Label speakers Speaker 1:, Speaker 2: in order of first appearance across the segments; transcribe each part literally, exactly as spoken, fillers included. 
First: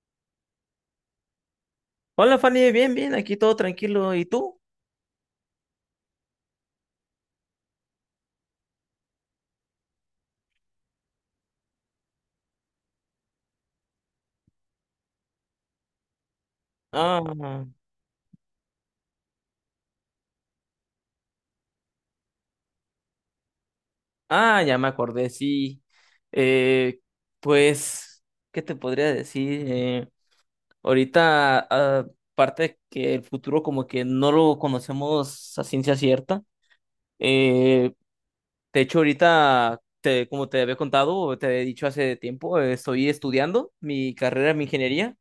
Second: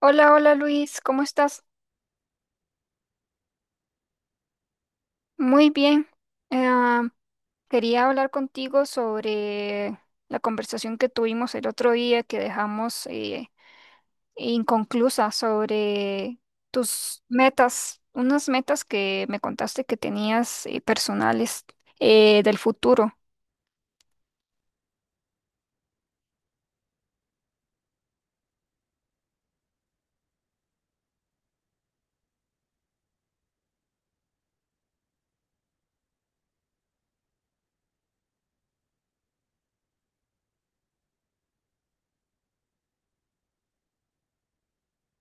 Speaker 1: Hola, hola Luis, ¿cómo estás?
Speaker 2: Hola Fanny, bien, bien, aquí todo tranquilo. ¿Y tú?
Speaker 1: Muy bien. Ah, Quería hablar contigo sobre la conversación que tuvimos el otro día que dejamos eh, inconclusa sobre tus
Speaker 2: Ah,
Speaker 1: metas, unas metas que me contaste que tenías eh, personales eh, del futuro.
Speaker 2: ah, ya me acordé, sí. Eh, pues, ¿qué te podría decir? Eh, ahorita, ah, aparte que el futuro como que no lo conocemos a ciencia cierta. Eh, de hecho, ahorita, te, como te había contado, o te había dicho hace tiempo, eh, estoy estudiando mi carrera en ingeniería.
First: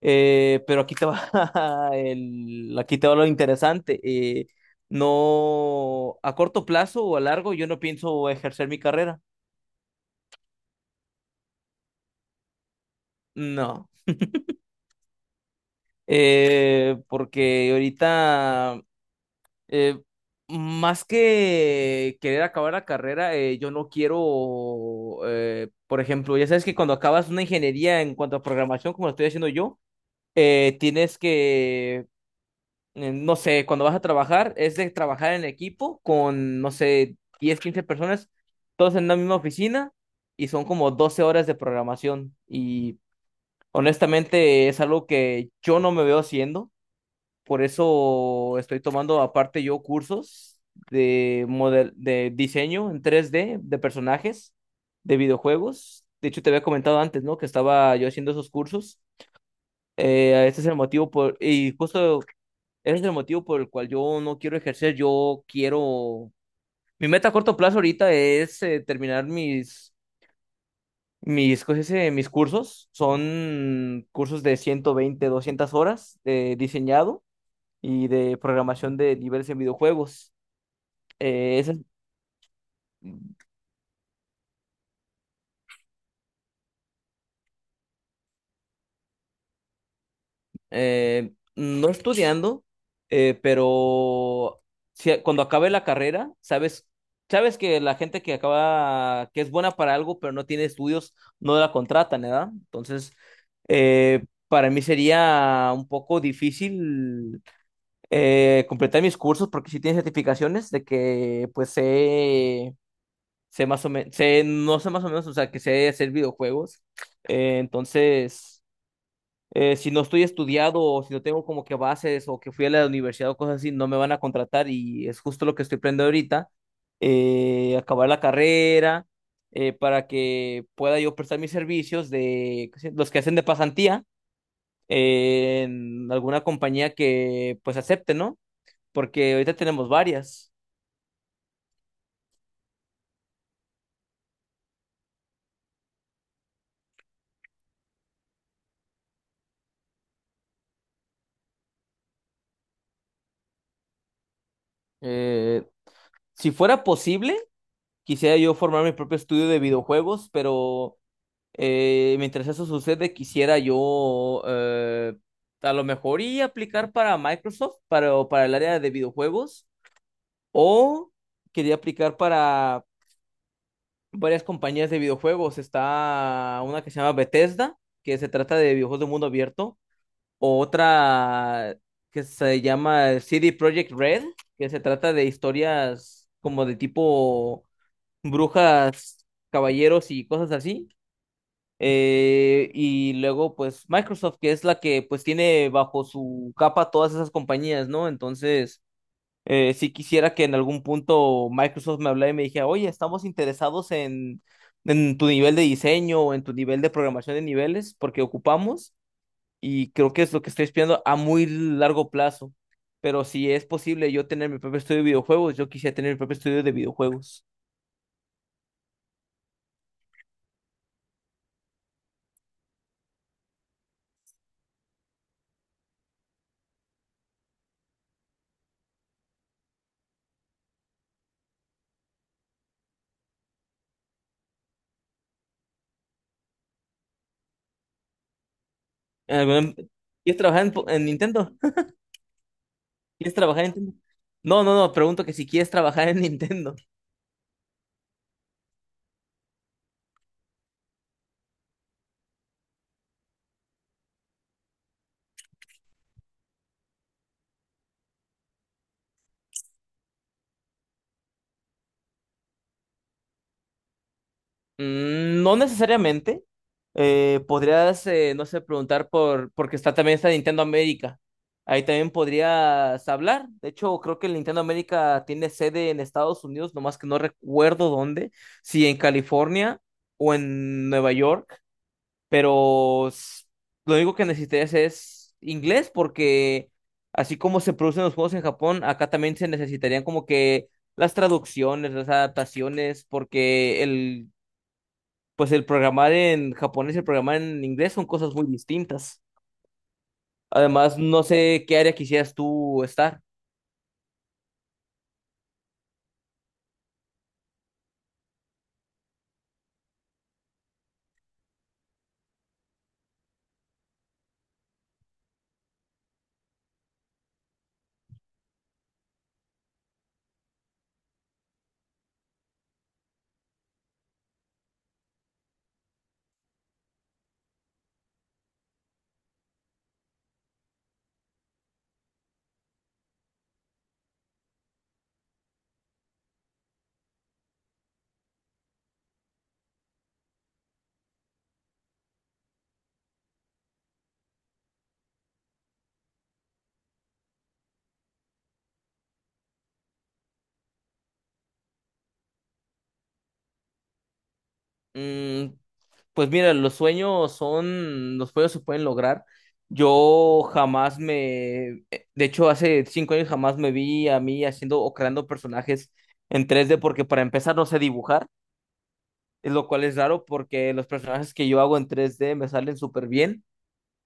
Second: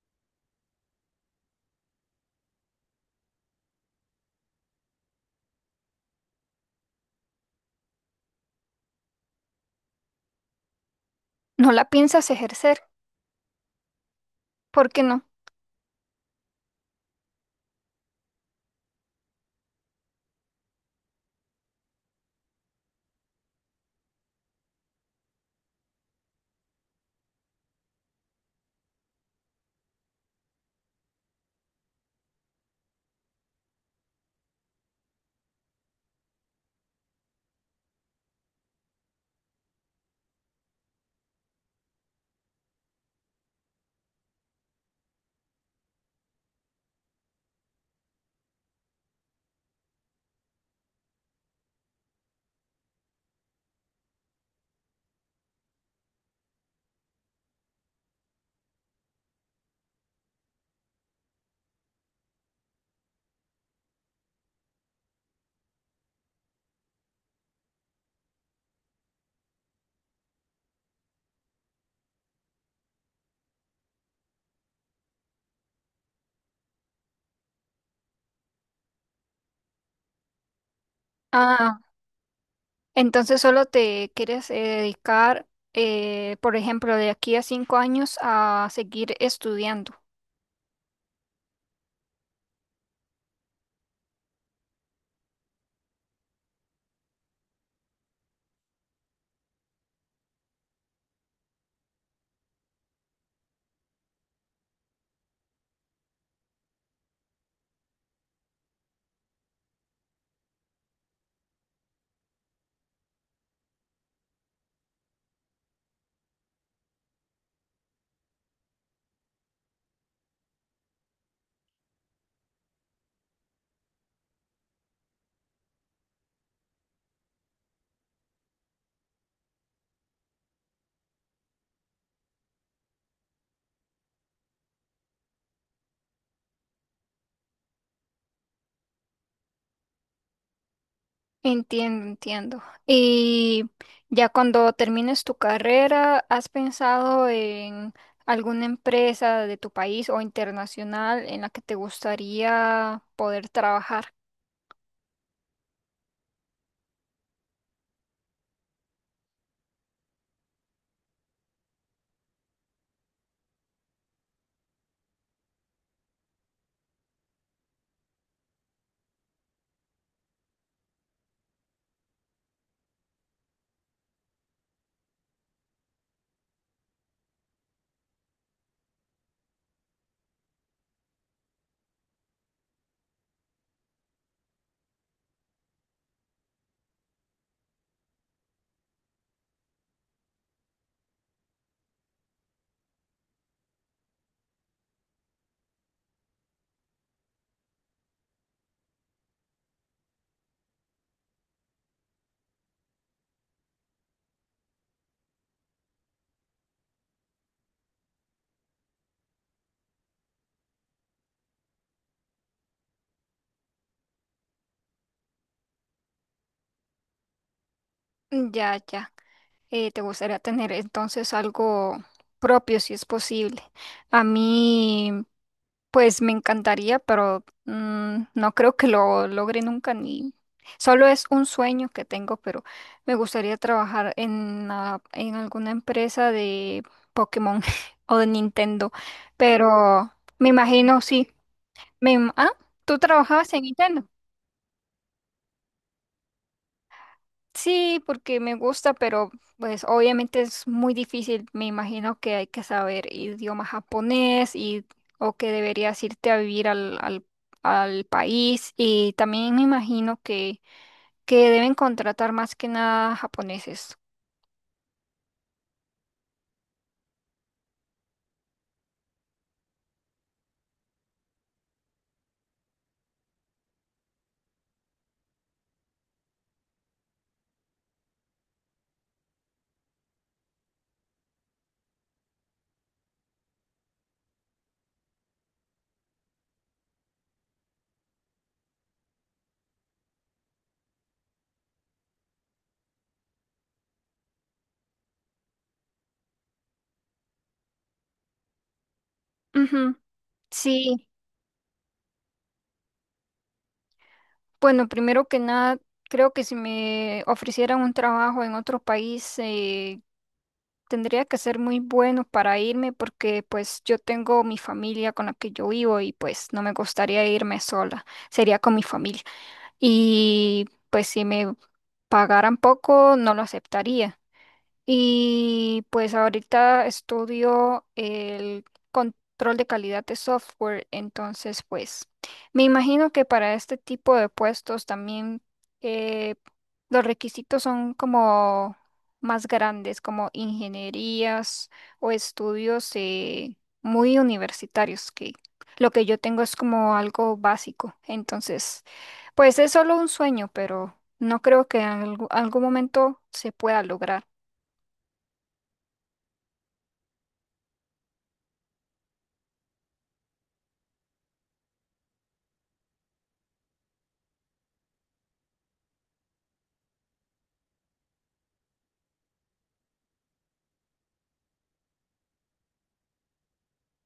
Speaker 2: Eh, pero aquí te va el, aquí te va lo interesante. Eh, no, a corto plazo o a largo, yo no pienso ejercer mi carrera.
Speaker 1: ¿No la piensas ejercer?
Speaker 2: No.
Speaker 1: ¿Por qué no?
Speaker 2: Eh, porque ahorita, eh, más que querer acabar la carrera, eh, yo no quiero, eh, por ejemplo, ya sabes que cuando acabas una ingeniería en cuanto a programación, como lo estoy haciendo yo, eh, tienes que eh, no sé, cuando vas a trabajar, es de trabajar en equipo con, no sé, diez quince personas, todos en la misma oficina y son como doce horas de programación. Y honestamente es algo que yo no me veo haciendo, por eso estoy tomando aparte yo cursos de, model de diseño en tres d de personajes de videojuegos. De hecho, te había comentado antes, ¿no? Que estaba yo haciendo esos cursos. Eh, este es el motivo por... Y justo ese es el motivo por el cual yo no quiero ejercer, yo quiero... Mi meta a corto plazo ahorita es eh, terminar mis, mis, ¿cómo se dice? Mis cursos. Son cursos de ciento veinte doscientas horas de diseñado y de programación de niveles en videojuegos. Eh,
Speaker 1: Ah,
Speaker 2: ese
Speaker 1: entonces solo te quieres eh, dedicar, eh, por ejemplo, de aquí a cinco años a seguir estudiando.
Speaker 2: eh, No estudiando, eh, pero si- cuando acabe la carrera, sabes, sabes que la gente que acaba, que es buena para algo, pero no tiene estudios, no la contratan, ¿verdad? Entonces, eh, para mí sería un poco difícil eh, completar mis cursos porque si tiene certificaciones de que pues sé, sé más o menos, sé, no sé más o menos, o sea, que sé hacer videojuegos. Eh, entonces eh, si no estoy estudiado o si no tengo como que bases o que fui a la universidad o cosas así, no me van a contratar y es justo lo que estoy aprendiendo ahorita, eh, acabar la carrera eh, para que pueda yo prestar mis servicios de los que hacen de pasantía eh, en alguna compañía que pues acepte, ¿no? Porque ahorita tenemos varias.
Speaker 1: Entiendo, entiendo. Y ya cuando termines tu carrera, ¿has pensado en alguna empresa de tu país o internacional en la que te gustaría poder trabajar?
Speaker 2: Eh, si fuera posible, quisiera yo formar mi propio estudio de videojuegos, pero... Eh, mientras eso sucede, quisiera yo eh, a lo mejor y aplicar para Microsoft, para, para el área de videojuegos, o quería aplicar para varias compañías de videojuegos. Está una que se llama Bethesda, que se trata de videojuegos de mundo abierto, o otra que se llama C D Projekt Red, que se trata de historias como de tipo brujas, caballeros y cosas así. Eh, y luego, pues, Microsoft, que es la que, pues, tiene bajo su capa todas esas compañías, ¿no? Entonces, eh, sí quisiera que en algún punto Microsoft me hablara y me dijera, oye, estamos interesados en, en tu nivel de diseño o en tu nivel de programación de niveles, porque ocupamos, y creo que es lo que estoy espiando a muy largo plazo. Pero si es posible yo tener mi propio estudio de videojuegos, yo quisiera tener mi propio estudio de videojuegos.
Speaker 1: Mm, ya, ya. Eh, te gustaría tener entonces algo propio si es posible. A mí pues me encantaría, pero mm, no creo que lo logre nunca ni solo es un sueño que tengo, pero me gustaría trabajar en, ah, en alguna empresa de Pokémon o de Nintendo,
Speaker 2: Eh, bueno,
Speaker 1: pero
Speaker 2: ¿quieres
Speaker 1: me
Speaker 2: trabajar en,
Speaker 1: imagino
Speaker 2: en
Speaker 1: sí.
Speaker 2: Nintendo?
Speaker 1: Me, im- ah, ¿Tú
Speaker 2: ¿Quieres
Speaker 1: trabajabas en
Speaker 2: trabajar en Nintendo?
Speaker 1: Nintendo?
Speaker 2: No, no, no, pregunto que si quieres trabajar en Nintendo.
Speaker 1: Sí, porque me gusta, pero pues obviamente es muy difícil. Me imagino que hay que saber idioma japonés y o que deberías irte a vivir al, al, al país. Y también me imagino que, que deben contratar más que nada japoneses.
Speaker 2: Mm, no necesariamente. Eh, podrías, eh, no sé, preguntar por, porque está también está Nintendo América. Ahí también podrías hablar. De hecho, creo que el Nintendo América tiene sede en Estados Unidos, nomás que no recuerdo dónde, si en California o en Nueva York. pero s- lo único que necesitas es inglés porque así como se producen los juegos en Japón, acá también se necesitarían como que las traducciones, las adaptaciones, porque el, pues el programar en japonés y el programar en inglés son cosas muy distintas.
Speaker 1: Ujú.
Speaker 2: Además,
Speaker 1: Sí,
Speaker 2: no sé qué área quisieras tú estar.
Speaker 1: bueno, primero que nada, creo que si me ofrecieran un trabajo en otro país, eh, tendría que ser muy bueno para irme porque pues yo tengo mi familia con la que yo vivo y pues no me gustaría irme sola, sería con mi familia. Y pues si me pagaran poco no lo aceptaría. Y pues ahorita estudio el control de calidad de software, entonces pues me imagino que para este tipo de puestos también eh, los requisitos son como más grandes, como ingenierías o estudios eh, muy universitarios, que lo que yo tengo es como algo básico, entonces pues es solo un sueño, pero no creo que en algu- algún momento se pueda lograr.
Speaker 2: Mm, pues mira, los sueños son, los sueños se pueden lograr. Yo jamás me, eh, De hecho, hace cinco años jamás me vi a mí haciendo o creando personajes en tres d porque para empezar no sé dibujar, es lo cual es raro porque los personajes que yo hago en tres d me salen súper bien.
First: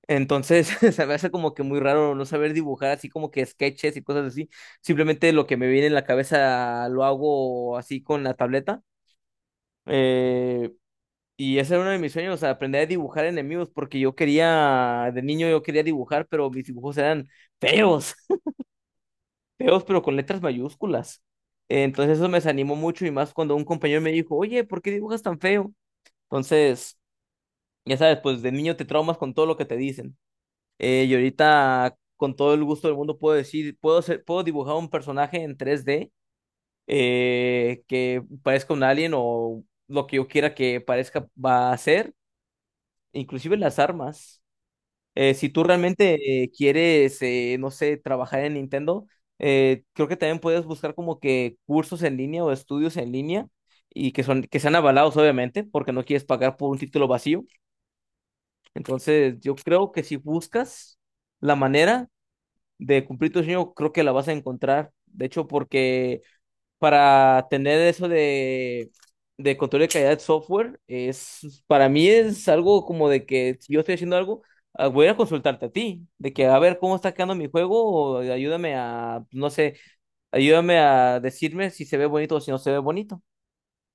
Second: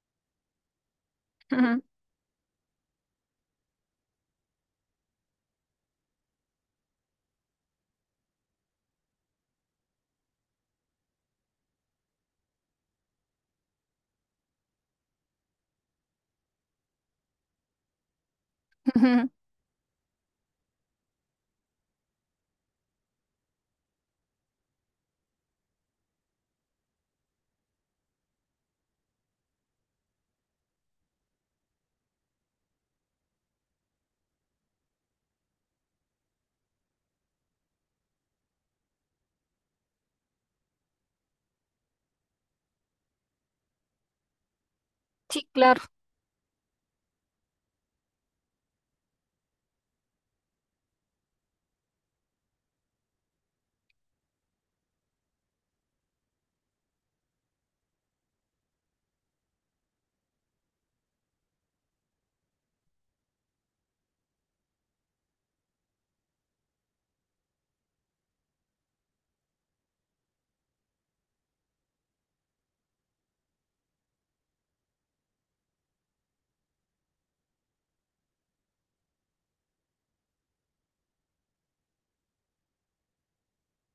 Speaker 2: Entonces, se me hace como que muy raro no saber dibujar así como que sketches y cosas así. Simplemente lo que me viene en la cabeza lo hago así con la tableta. Eh, y ese era uno de mis sueños, o sea, aprender a dibujar enemigos, porque yo quería, de niño yo quería dibujar, pero mis dibujos eran feos,
Speaker 1: Ujú.
Speaker 2: feos, pero con letras mayúsculas. Entonces eso me desanimó mucho y más cuando un compañero me dijo, oye, ¿por qué dibujas tan feo? Entonces, ya sabes, pues de niño te traumas con todo lo que te dicen. Eh, y ahorita con todo el gusto del mundo puedo decir, puedo ser, puedo dibujar un personaje en tres D eh, que parezca un alien o lo que yo quiera que parezca va a ser, inclusive las armas. Eh,
Speaker 1: Sí,
Speaker 2: si tú
Speaker 1: claro.
Speaker 2: realmente eh, quieres, eh, no sé, trabajar en Nintendo, eh, creo que también puedes buscar como que cursos en línea o estudios en línea y que son, que sean avalados, obviamente, porque no quieres pagar por un título vacío. Entonces, yo creo que si buscas la manera de cumplir tu sueño, creo que la vas a encontrar. De hecho, porque para tener eso de, de control de calidad de software, es, para mí es algo como de que si yo estoy haciendo algo, ah, voy a consultarte a ti, de que a ver cómo está quedando mi juego, o ayúdame a, no sé, ayúdame a decirme si se ve bonito o si no se ve bonito.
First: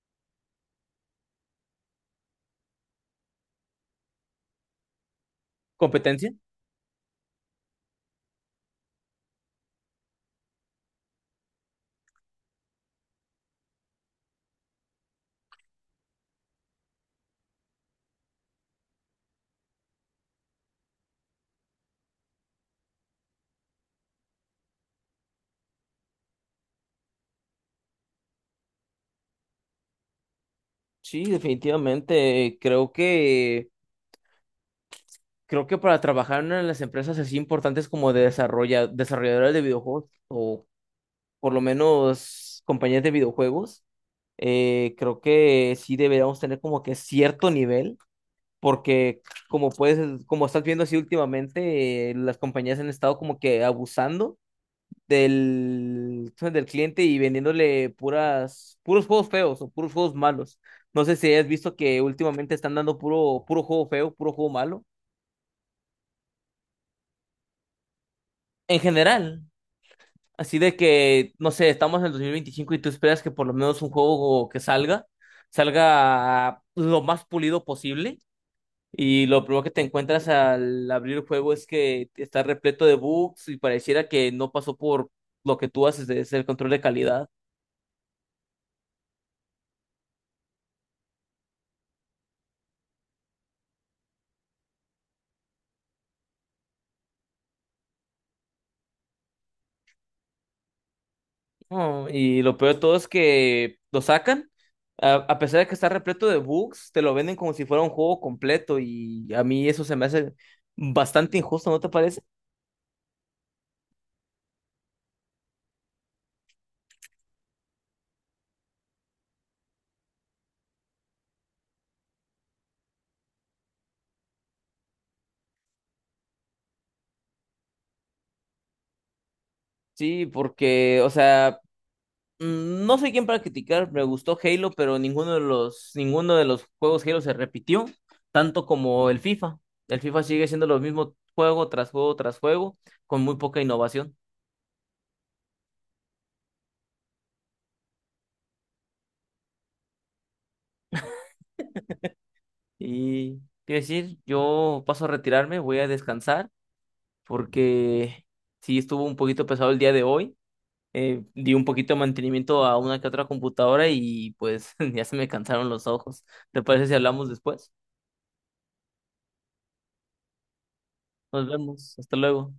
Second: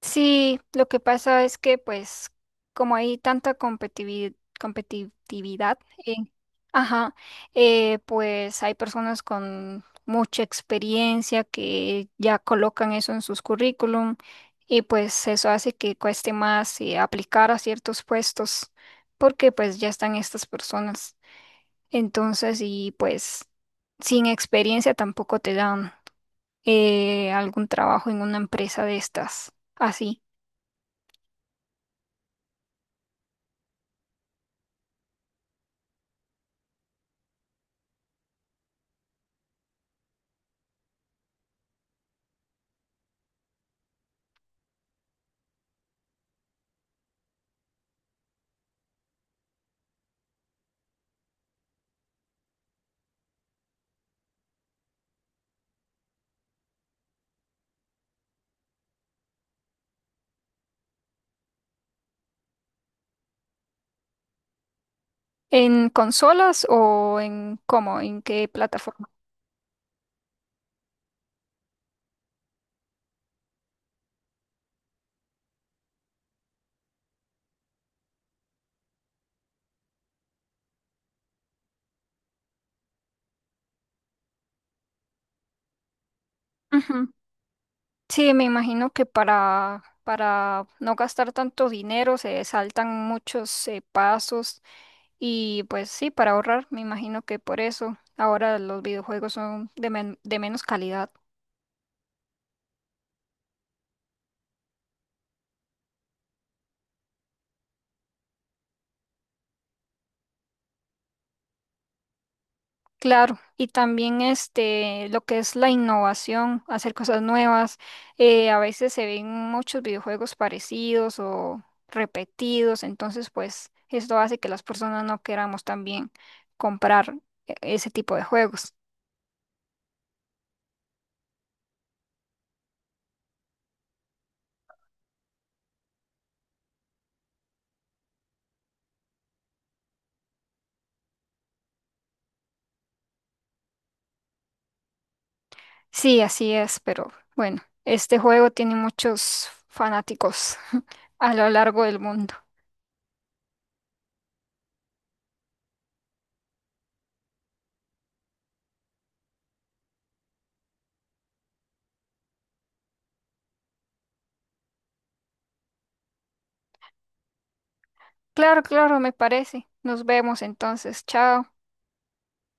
Speaker 1: Sí, lo que pasa es que pues como hay tanta competivi- competitividad, en-
Speaker 2: ¿Competencia?
Speaker 1: ajá, eh, pues hay personas con mucha experiencia que ya colocan eso en sus currículum y pues eso hace que cueste más eh, aplicar a ciertos puestos porque pues ya están estas personas. Entonces, y pues sin experiencia tampoco te dan eh, algún trabajo en una empresa de estas, así.
Speaker 2: Sí, definitivamente, creo que... Creo que para trabajar en una de las empresas así importantes como de desarrolla, desarrolladores de videojuegos, o por lo menos compañías de videojuegos, eh, creo que sí deberíamos tener como que cierto nivel, porque como puedes, como estás viendo así últimamente, eh, las compañías han estado como que abusando del, del cliente y vendiéndole puras, puros juegos feos o puros juegos malos. No sé si has visto que últimamente están dando puro, puro juego feo, puro juego malo.
Speaker 1: ¿En consolas o en cómo? ¿En qué
Speaker 2: En
Speaker 1: plataforma?
Speaker 2: general. Así de que, no sé, estamos en el dos mil veinticinco y tú esperas que por lo menos un juego que salga, salga lo más pulido posible. Y lo primero que te encuentras al abrir el juego es que está repleto de bugs y pareciera que no pasó por lo que tú haces de ser el control de
Speaker 1: Ujú.
Speaker 2: calidad.
Speaker 1: Sí, me imagino que para, para no gastar tanto dinero se saltan muchos eh, pasos y pues sí, para ahorrar, me imagino que por eso ahora los videojuegos son de, men- de menos calidad.
Speaker 2: No, y lo peor de todo es que lo sacan, a, a pesar de que está repleto de bugs, te lo venden como si fuera un juego completo y a mí eso se me hace bastante injusto, ¿no te parece?
Speaker 1: Claro, y también este, lo que es la innovación, hacer cosas nuevas. eh, a veces se ven muchos videojuegos parecidos o repetidos, entonces pues esto hace que las personas no queramos también comprar e- ese tipo de juegos.
Speaker 2: Sí, porque, o sea, Mm, no sé quién para criticar, me gustó Halo, pero ninguno de los, ninguno de los juegos Halo se repitió, tanto como el FIFA. El FIFA sigue siendo lo mismo juego tras juego tras juego, con muy poca innovación.
Speaker 1: Sí, así es, pero bueno, este juego tiene muchos fanáticos a lo largo del mundo.
Speaker 2: Y quiero decir, yo paso a retirarme, voy a descansar, porque sí estuvo un poquito pesado el día de hoy. Eh, di un poquito de mantenimiento a una que otra computadora y pues ya se me cansaron los ojos. ¿Te parece si hablamos después?
Speaker 1: Claro, claro, me parece. Nos vemos entonces.
Speaker 2: Nos
Speaker 1: Chao.
Speaker 2: vemos, hasta luego.